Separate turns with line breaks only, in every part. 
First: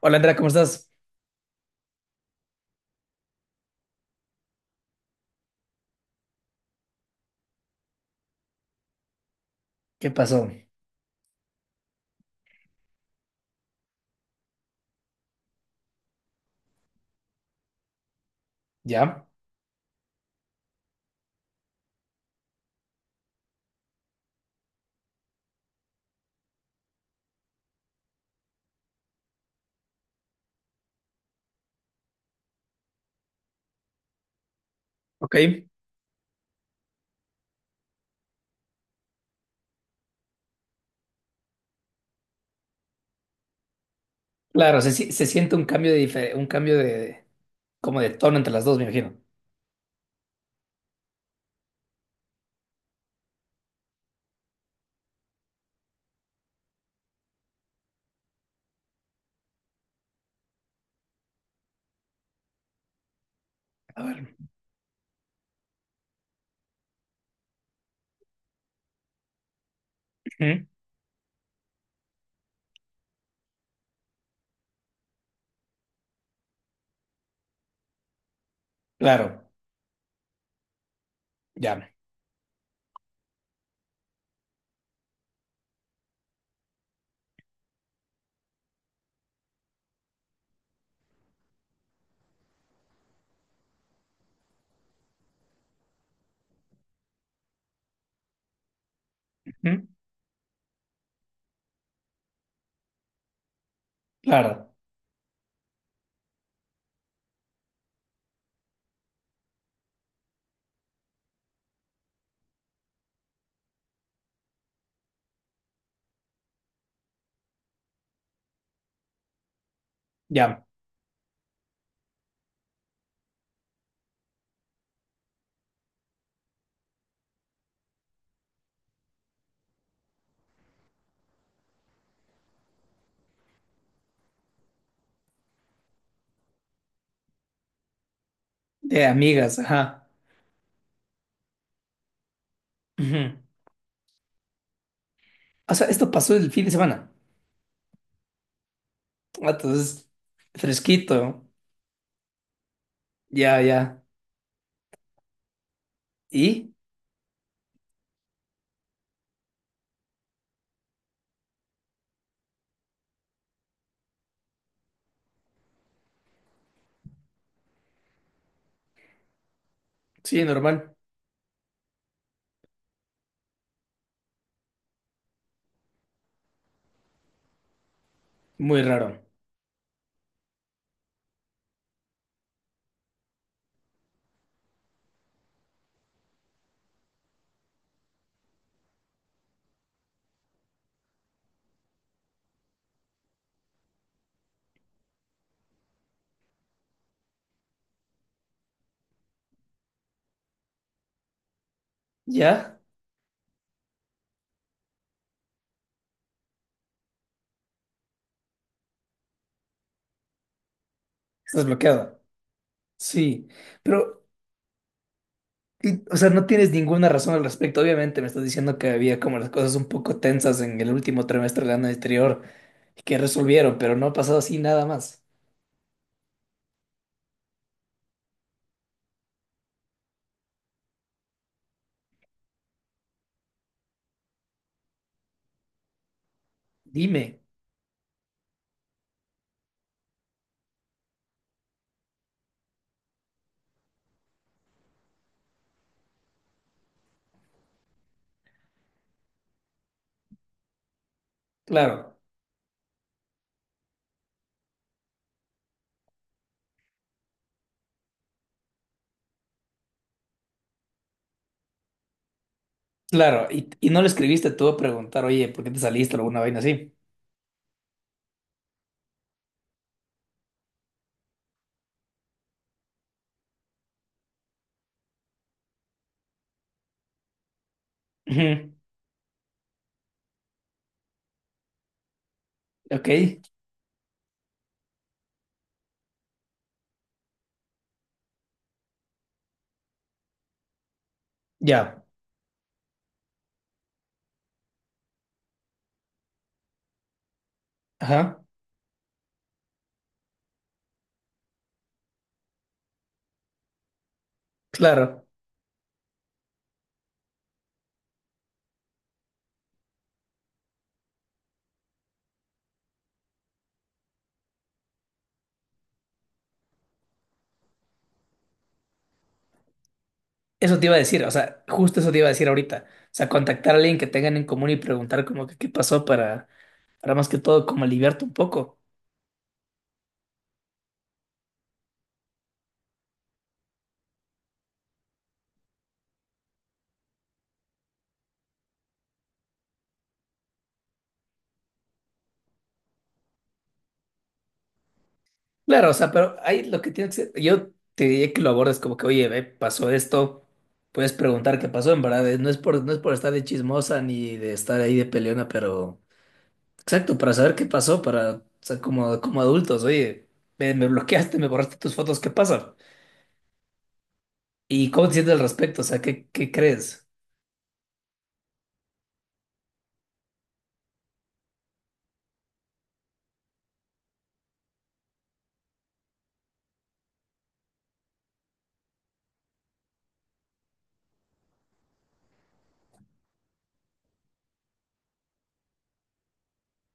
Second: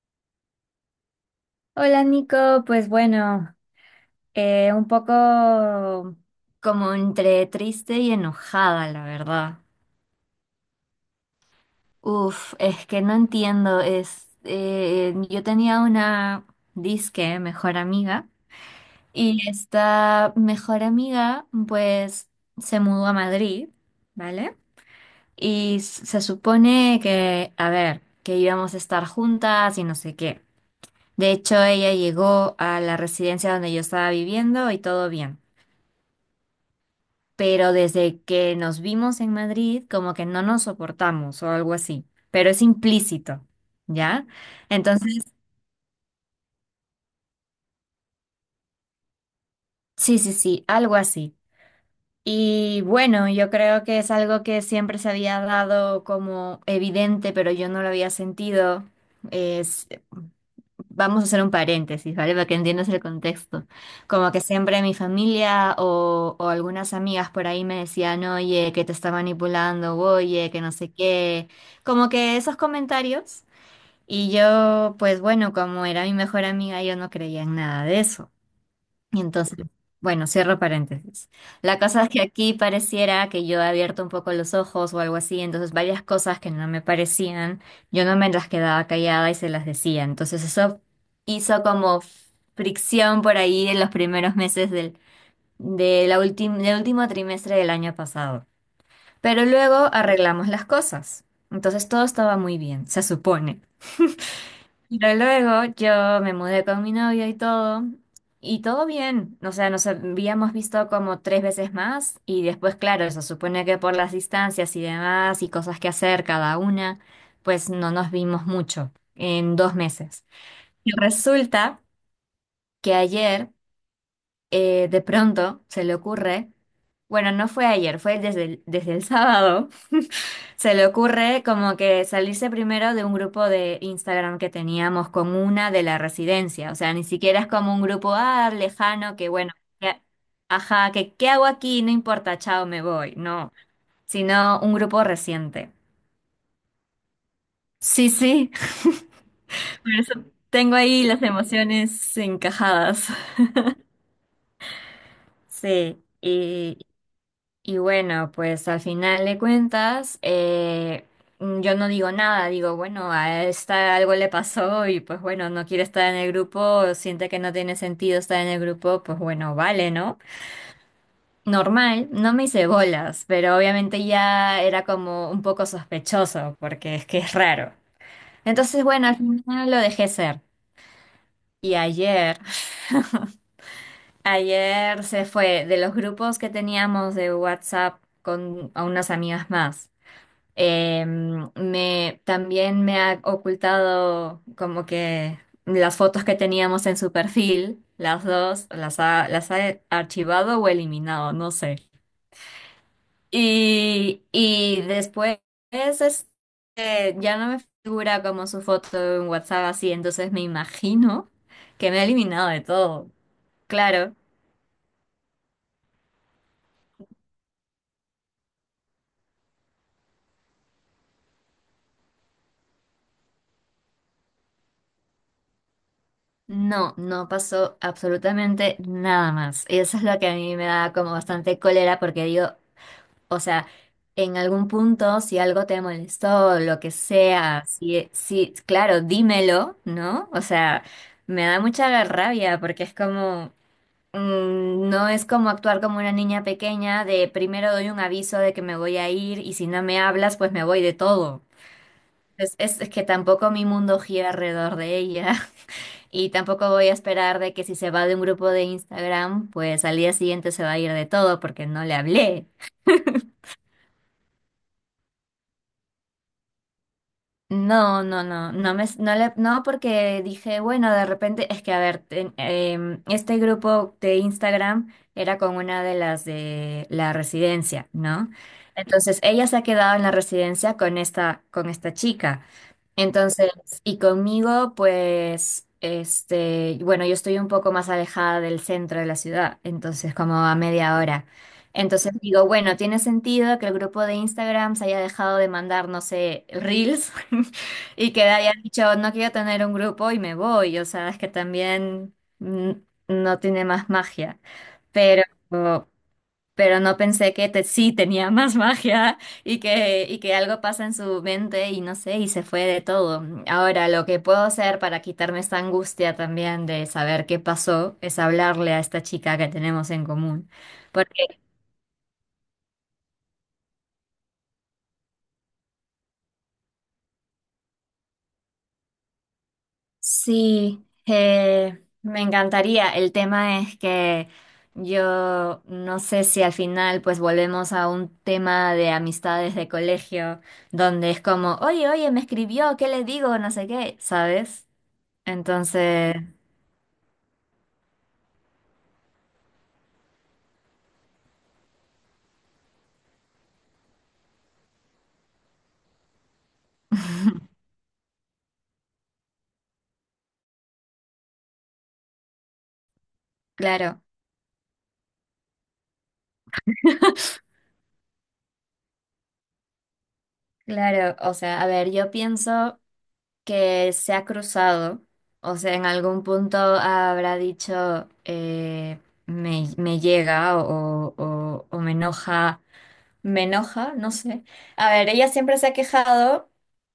Hola Andrea, ¿cómo estás?
Hola Nico, pues bueno, un poco como entre triste y enojada, la verdad.
¿Qué pasó?
Uf, es que no entiendo, yo tenía una disque mejor amiga,
¿Ya?
y esta mejor amiga pues se mudó a Madrid, ¿vale? Y se supone que, a ver, que íbamos a estar juntas y no sé qué. De hecho, ella llegó a la residencia donde yo estaba viviendo y todo
Ok.
bien. Pero desde que nos vimos en Madrid, como que no nos soportamos o algo así, pero es implícito, ¿ya?
Claro, se, si-
Entonces,
se siente un cambio de un cambio de como de tono entre las dos, me imagino.
sí, sí, sí, algo así. Y bueno, yo creo que es algo que siempre se había dado como evidente, pero yo no lo había sentido. Es Vamos a hacer un paréntesis, ¿vale? Para que entiendas el contexto.
A
Como
ver.
que siempre mi familia o algunas amigas por ahí me decían, oye, que te está manipulando, oye, que
Ujú.
no sé qué. Como que esos comentarios. Y yo, pues bueno, como era mi mejor amiga, yo no creía en nada de eso. Y
Claro.
entonces, bueno, cierro paréntesis. La
Ya.
cosa es que aquí pareciera que yo he abierto un poco los ojos o algo así, entonces varias cosas que no me parecían, yo no me las quedaba callada y se las decía. Entonces eso hizo como fricción por ahí en los primeros meses del, de la ultim- del último trimestre del año pasado. Pero
Ujú.
luego arreglamos las cosas. Entonces todo estaba muy bien, se supone.
Claro.
Pero luego yo me mudé con mi novio y todo bien. O sea, nos habíamos visto como tres veces más, y después, claro, se supone que por las distancias y demás, y cosas que hacer cada una, pues no nos vimos mucho en 2 meses.
Ya.
Y resulta que ayer, de pronto, se le ocurre, bueno, no fue ayer, fue desde el sábado. Se le ocurre como que salirse primero de un grupo de Instagram que teníamos con una de la residencia. O sea, ni siquiera es como un grupo, ah,
De
lejano que, bueno,
amigas,
que-
ajá.
ajá, que ¿qué hago aquí? No importa, chao, me voy.
Ujú.
No, sino un grupo reciente.
O sea, esto pasó el fin de semana.
Sí, sí,
Ah,
por
entonces,
eso tengo ahí las
fresquito.
emociones encajadas.
Ya, ya.
Sí.
¿Y?
Y bueno, pues al final de cuentas, yo no digo nada, digo, bueno, a esta algo le pasó y pues bueno, no quiere estar en el grupo, siente que no tiene sentido estar en el grupo, pues bueno, vale, ¿no?
Sí, normal.
Normal, no me hice bolas, pero obviamente ya era como un poco sospechoso, porque es que es raro.
Muy
Entonces, bueno, al
raro.
final lo dejé ser. Y ayer, ayer se fue de los grupos que teníamos de WhatsApp con a unas amigas más. Eh, también me ha ocultado como que las fotos que teníamos en su perfil, las dos, las ha archivado o eliminado, no sé.
¿Ya?
Y después, ya no me figura como su foto en WhatsApp así, entonces me imagino
Estás
que me ha
bloqueado.
eliminado de todo.
Sí.
Claro,
Pero y, o sea, no tienes ninguna razón al respecto. Obviamente me estás diciendo que había como las cosas un poco tensas en el último trimestre del año anterior y que resolvieron, pero no ha pasado así nada más.
no, no pasó absolutamente nada más. Y eso es lo que a mí me da como bastante cólera porque digo... O sea, en algún punto, si algo te molestó, lo que
Dime.
sea, si, si, claro, dímelo, ¿no? O sea, me da mucha rabia porque es como, no es como actuar como una niña pequeña de primero doy un aviso de que me voy a ir y si no me hablas, pues me voy de todo.
Claro,
Es que tampoco mi mundo gira alrededor de ella y tampoco voy a esperar de que si se va de un grupo de Instagram, pues al día siguiente se va a ir de todo porque no le hablé.
claro. Y no le escribiste tú a preguntar, oye, ¿por qué te saliste o alguna vaina así?
No, no, no, no me, no le- no porque dije, bueno, de repente, es que a ver, este grupo de Instagram era con una de las de la residencia, ¿no?
Ujú,
Entonces ella se ha quedado en la residencia con esta chica.
ok,
Entonces, y conmigo, pues, bueno, yo estoy un poco más alejada del centro de la ciudad, entonces como a media hora.
ya.
Entonces digo, bueno, tiene sentido que el grupo de Instagram se haya dejado de mandar, no sé, reels y que
Ajá,
haya dicho, no quiero tener un grupo y me voy. O sea, es que también, mm, no tiene más magia. Pero,
claro.
pero no pensé que sí tenía más magia, y que algo pasa en su mente y no sé, y se fue de todo. Ahora, lo que puedo hacer para quitarme esta angustia también de saber qué pasó es hablarle a esta chica que tenemos en común.
Eso te iba a decir,
Porque
o sea, justo eso te iba a decir ahorita. O sea, contactar a alguien que tengan en común y preguntar como que qué pasó para más que todo como aliviarte un poco.
sí, me encantaría. El tema es que yo no sé si al final pues volvemos a un tema de amistades de colegio donde es como, oye, oye, me escribió, ¿qué le digo? No sé qué, ¿sabes?
Claro, o sea,
Entonces,
pero ahí lo que tienes que... Yo te diría que lo abordes como que, oye, ve, pasó esto, puedes preguntar qué pasó, en verdad, no es por, no es por estar de chismosa ni de estar ahí de peleona, pero... Exacto, para saber qué pasó, para, o sea, como, como adultos, oye, me bloqueaste, me borraste tus fotos, ¿qué pasa?
claro,
¿Y cómo te sientes al respecto? O sea, ¿qué, qué crees?
claro, o sea, a ver, yo pienso que se ha cruzado, o sea, en algún punto habrá dicho, me llega o me enoja, no sé. A ver, ella siempre se ha quejado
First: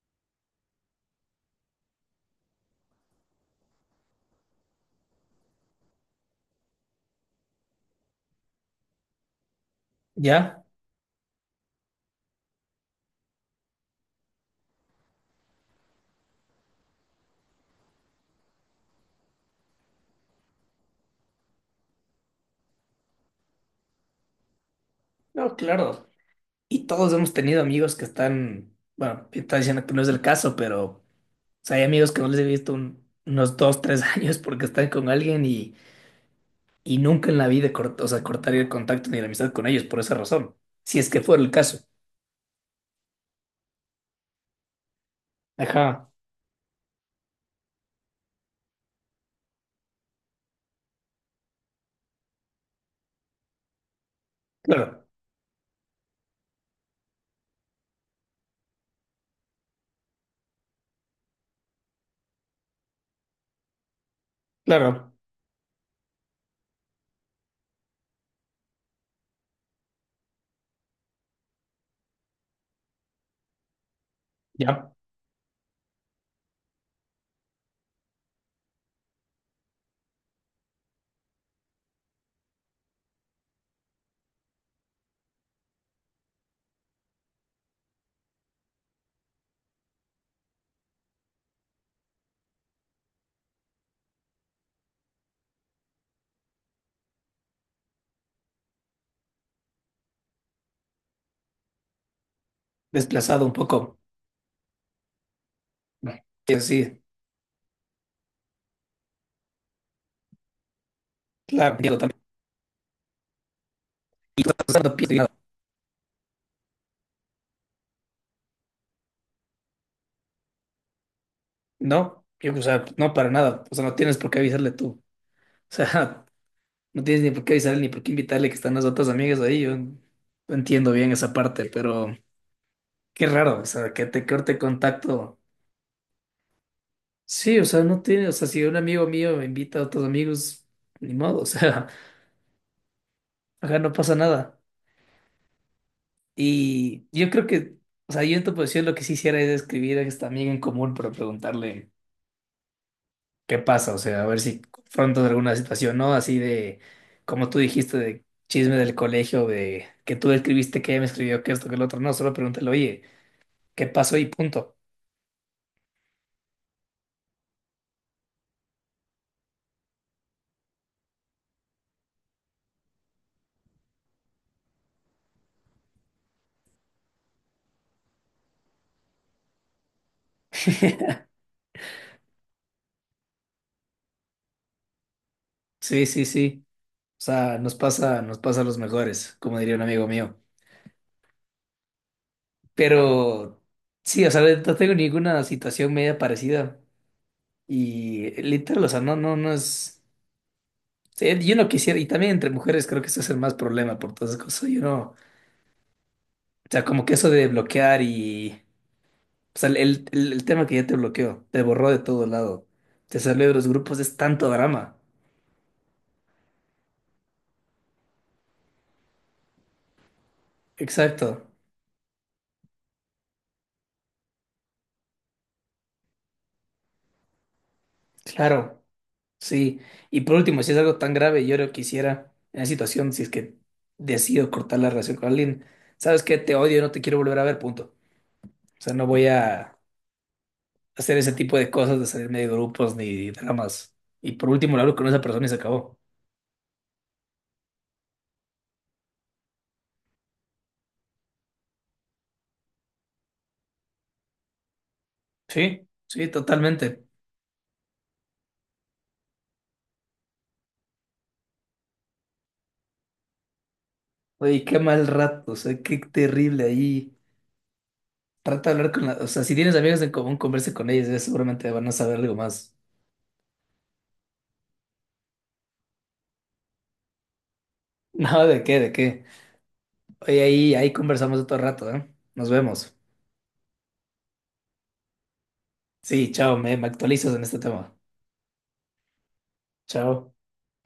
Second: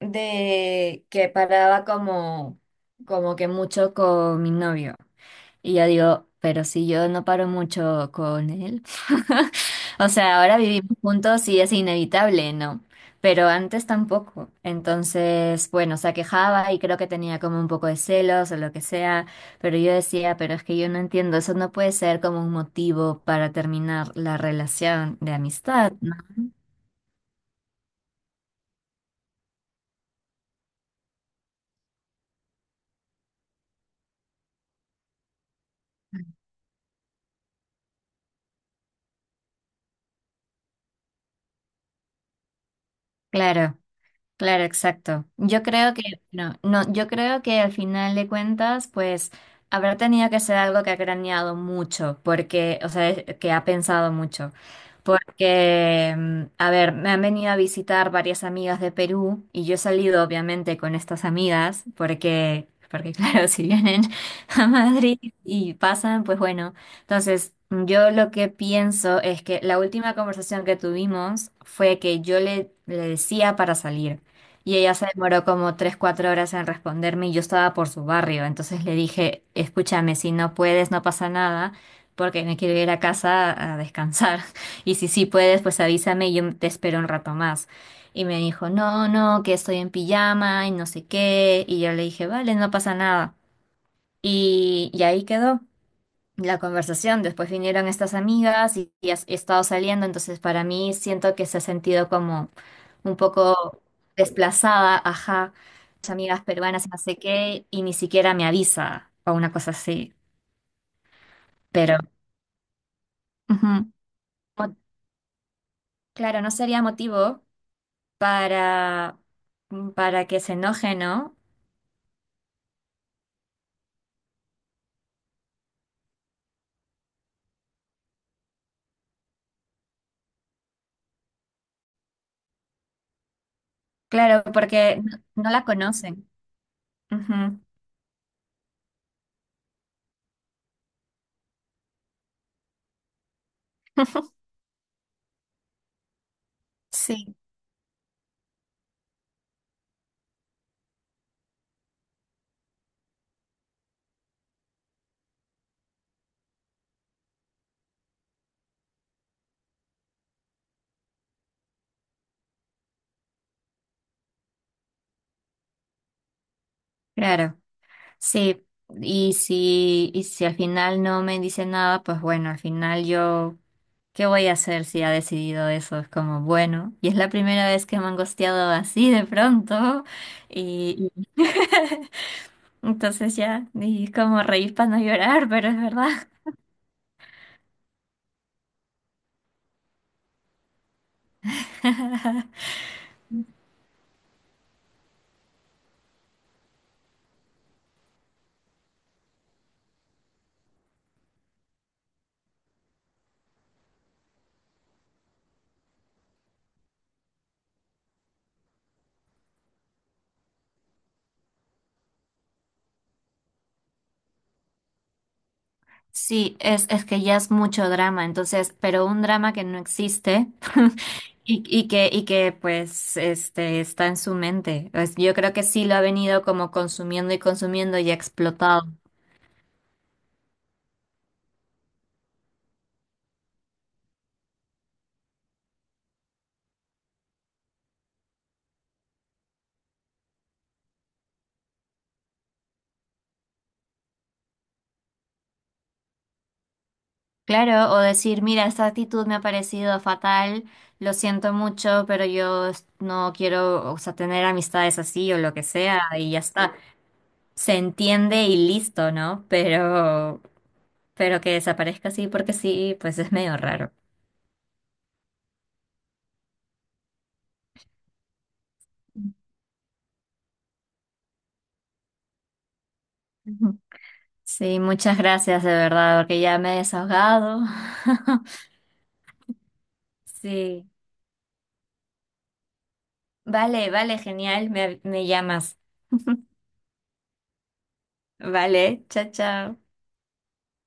de que paraba como que mucho con mi novio. Y yo digo, pero si yo no paro mucho con él. O sea, ahora
¿Ya?
vivimos juntos y es inevitable, ¿no? Pero antes tampoco. Entonces, bueno, se quejaba y creo que tenía como un poco de celos o lo que sea, pero yo decía, pero es que yo no entiendo, eso no puede ser como un motivo para terminar la relación de
No,
amistad,
claro.
¿no?
Y todos hemos tenido amigos que están, bueno, están diciendo que no es el caso, pero... O sea, hay amigos que no les he visto unos dos, tres años porque están con alguien. Y nunca en la vida o sea, cortaría el contacto ni la amistad con ellos por esa razón, si es que fuera el caso.
Claro. Claro, exacto.
Ajá,
No, no, yo creo que al final de cuentas, pues habrá tenido que ser algo que ha craneado mucho, porque, o sea, que ha pensado mucho.
claro,
Porque, a ver, me han venido a visitar varias amigas de Perú y yo he salido obviamente con estas amigas, porque claro, si vienen a
claro,
Madrid y pasan, pues bueno. Entonces, yo lo que pienso es que la última conversación que tuvimos fue que yo le decía para salir. Y
ya,
ella se demoró como 3, 4 horas en responderme y yo estaba por su barrio. Entonces le dije, escúchame, si no puedes, no pasa nada, porque me quiero ir a casa a descansar. Y si sí puedes, pues avísame y yo te espero un rato más. Y me dijo, no, no, que estoy en pijama y no sé qué. Y yo le dije, vale, no pasa nada. Y ahí quedó la conversación. Después vinieron estas amigas y he estado saliendo, entonces para mí siento que se ha sentido como un
desplazado un
poco
poco.
desplazada, ajá, mis amigas
Sí,
peruanas, no
sí,
sé qué, y ni siquiera me avisa o una cosa así.
claro,
Pero,
Diego, también.
ujú,
Y tú estás
mo-
dando
claro, no sería motivo para, para que se enoje, ¿no?
no, yo, o sea, no para nada, o sea, no tienes por qué avisarle tú. O sea, no tienes ni por qué avisarle ni por qué invitarle que están las otras amigas ahí. Yo no entiendo bien esa parte, pero qué raro, o sea, que te
Claro,
corte
porque no,
contacto.
no la conocen.
Sí,
Ujú,
o sea, no tiene, o sea, si un amigo mío invita a otros amigos, ni modo, o sea. Ajá, no pasa nada. Y yo
sí,
creo que, o sea, yo en tu posición lo que sí hiciera es escribir a esta amiga en común para preguntarle qué pasa, o sea, a ver si confrontas alguna situación, ¿no? Así de, como tú dijiste, de chisme del colegio, de que tú escribiste que ella me escribió que esto, que el otro, no, solo pregúntale, oye, ¿qué pasó? Y punto.
claro. Sí, y si al final no me dice nada, pues bueno, al final yo, ¿qué voy a hacer si ha decidido eso? Es como, bueno, y es la primera vez que me han gosteado así de pronto, y y entonces ya, y es como reír para no llorar, pero es
Sí,
verdad.
sí, sí. O sea, nos pasa a los mejores, como diría un amigo mío. Pero sí, o sea, no tengo ninguna situación media parecida. Y literal, o sea, no, no, no es. Sí, yo no quisiera, y también entre mujeres creo que eso es el más problema por todas esas cosas. Yo no. O sea, como que eso de bloquear y. O sea, el tema que ya te bloqueó, te borró de todo lado, te salió de los grupos, es tanto drama.
Sí, es que ya es mucho drama, entonces, pero un drama que no existe
Exacto,
y que pues este está en su mente. Pues, yo creo que sí lo ha venido como consumiendo y consumiendo y ha
claro,
explotado.
sí. Y por último, si es algo tan grave, yo no quisiera, en la situación, si es que decido cortar la relación con alguien, ¿sabes qué? Te odio, no te quiero volver a ver, punto. O sea, no voy a hacer ese tipo de cosas, de salirme de grupos ni dramas. Y por último, le hablo con esa persona y se acabó.
Claro, o decir, mira, esta actitud me ha parecido fatal, lo siento mucho, pero yo no quiero, o sea, tener amistades así o lo que
Sí,
sea,
sí,
y ya está.
totalmente.
Se entiende y listo, ¿no? Pero que desaparezca así porque sí, pues es medio raro.
Oye, qué mal rato, o sea, qué terrible ahí. Trata de hablar con la, o sea, si tienes amigos en común, converse con ellos, ellos seguramente van a saber algo más.
Ujú. Sí, muchas gracias de verdad, porque ya me he desahogado.
No, ¿de qué? ¿De qué? Oye, ahí,
Sí.
ahí conversamos otro rato, ¿eh? Nos vemos.
Vale, vale, genial, me llamas.
Sí, chao, me actualizas en este tema.
Vale, chao, chao.
Chao.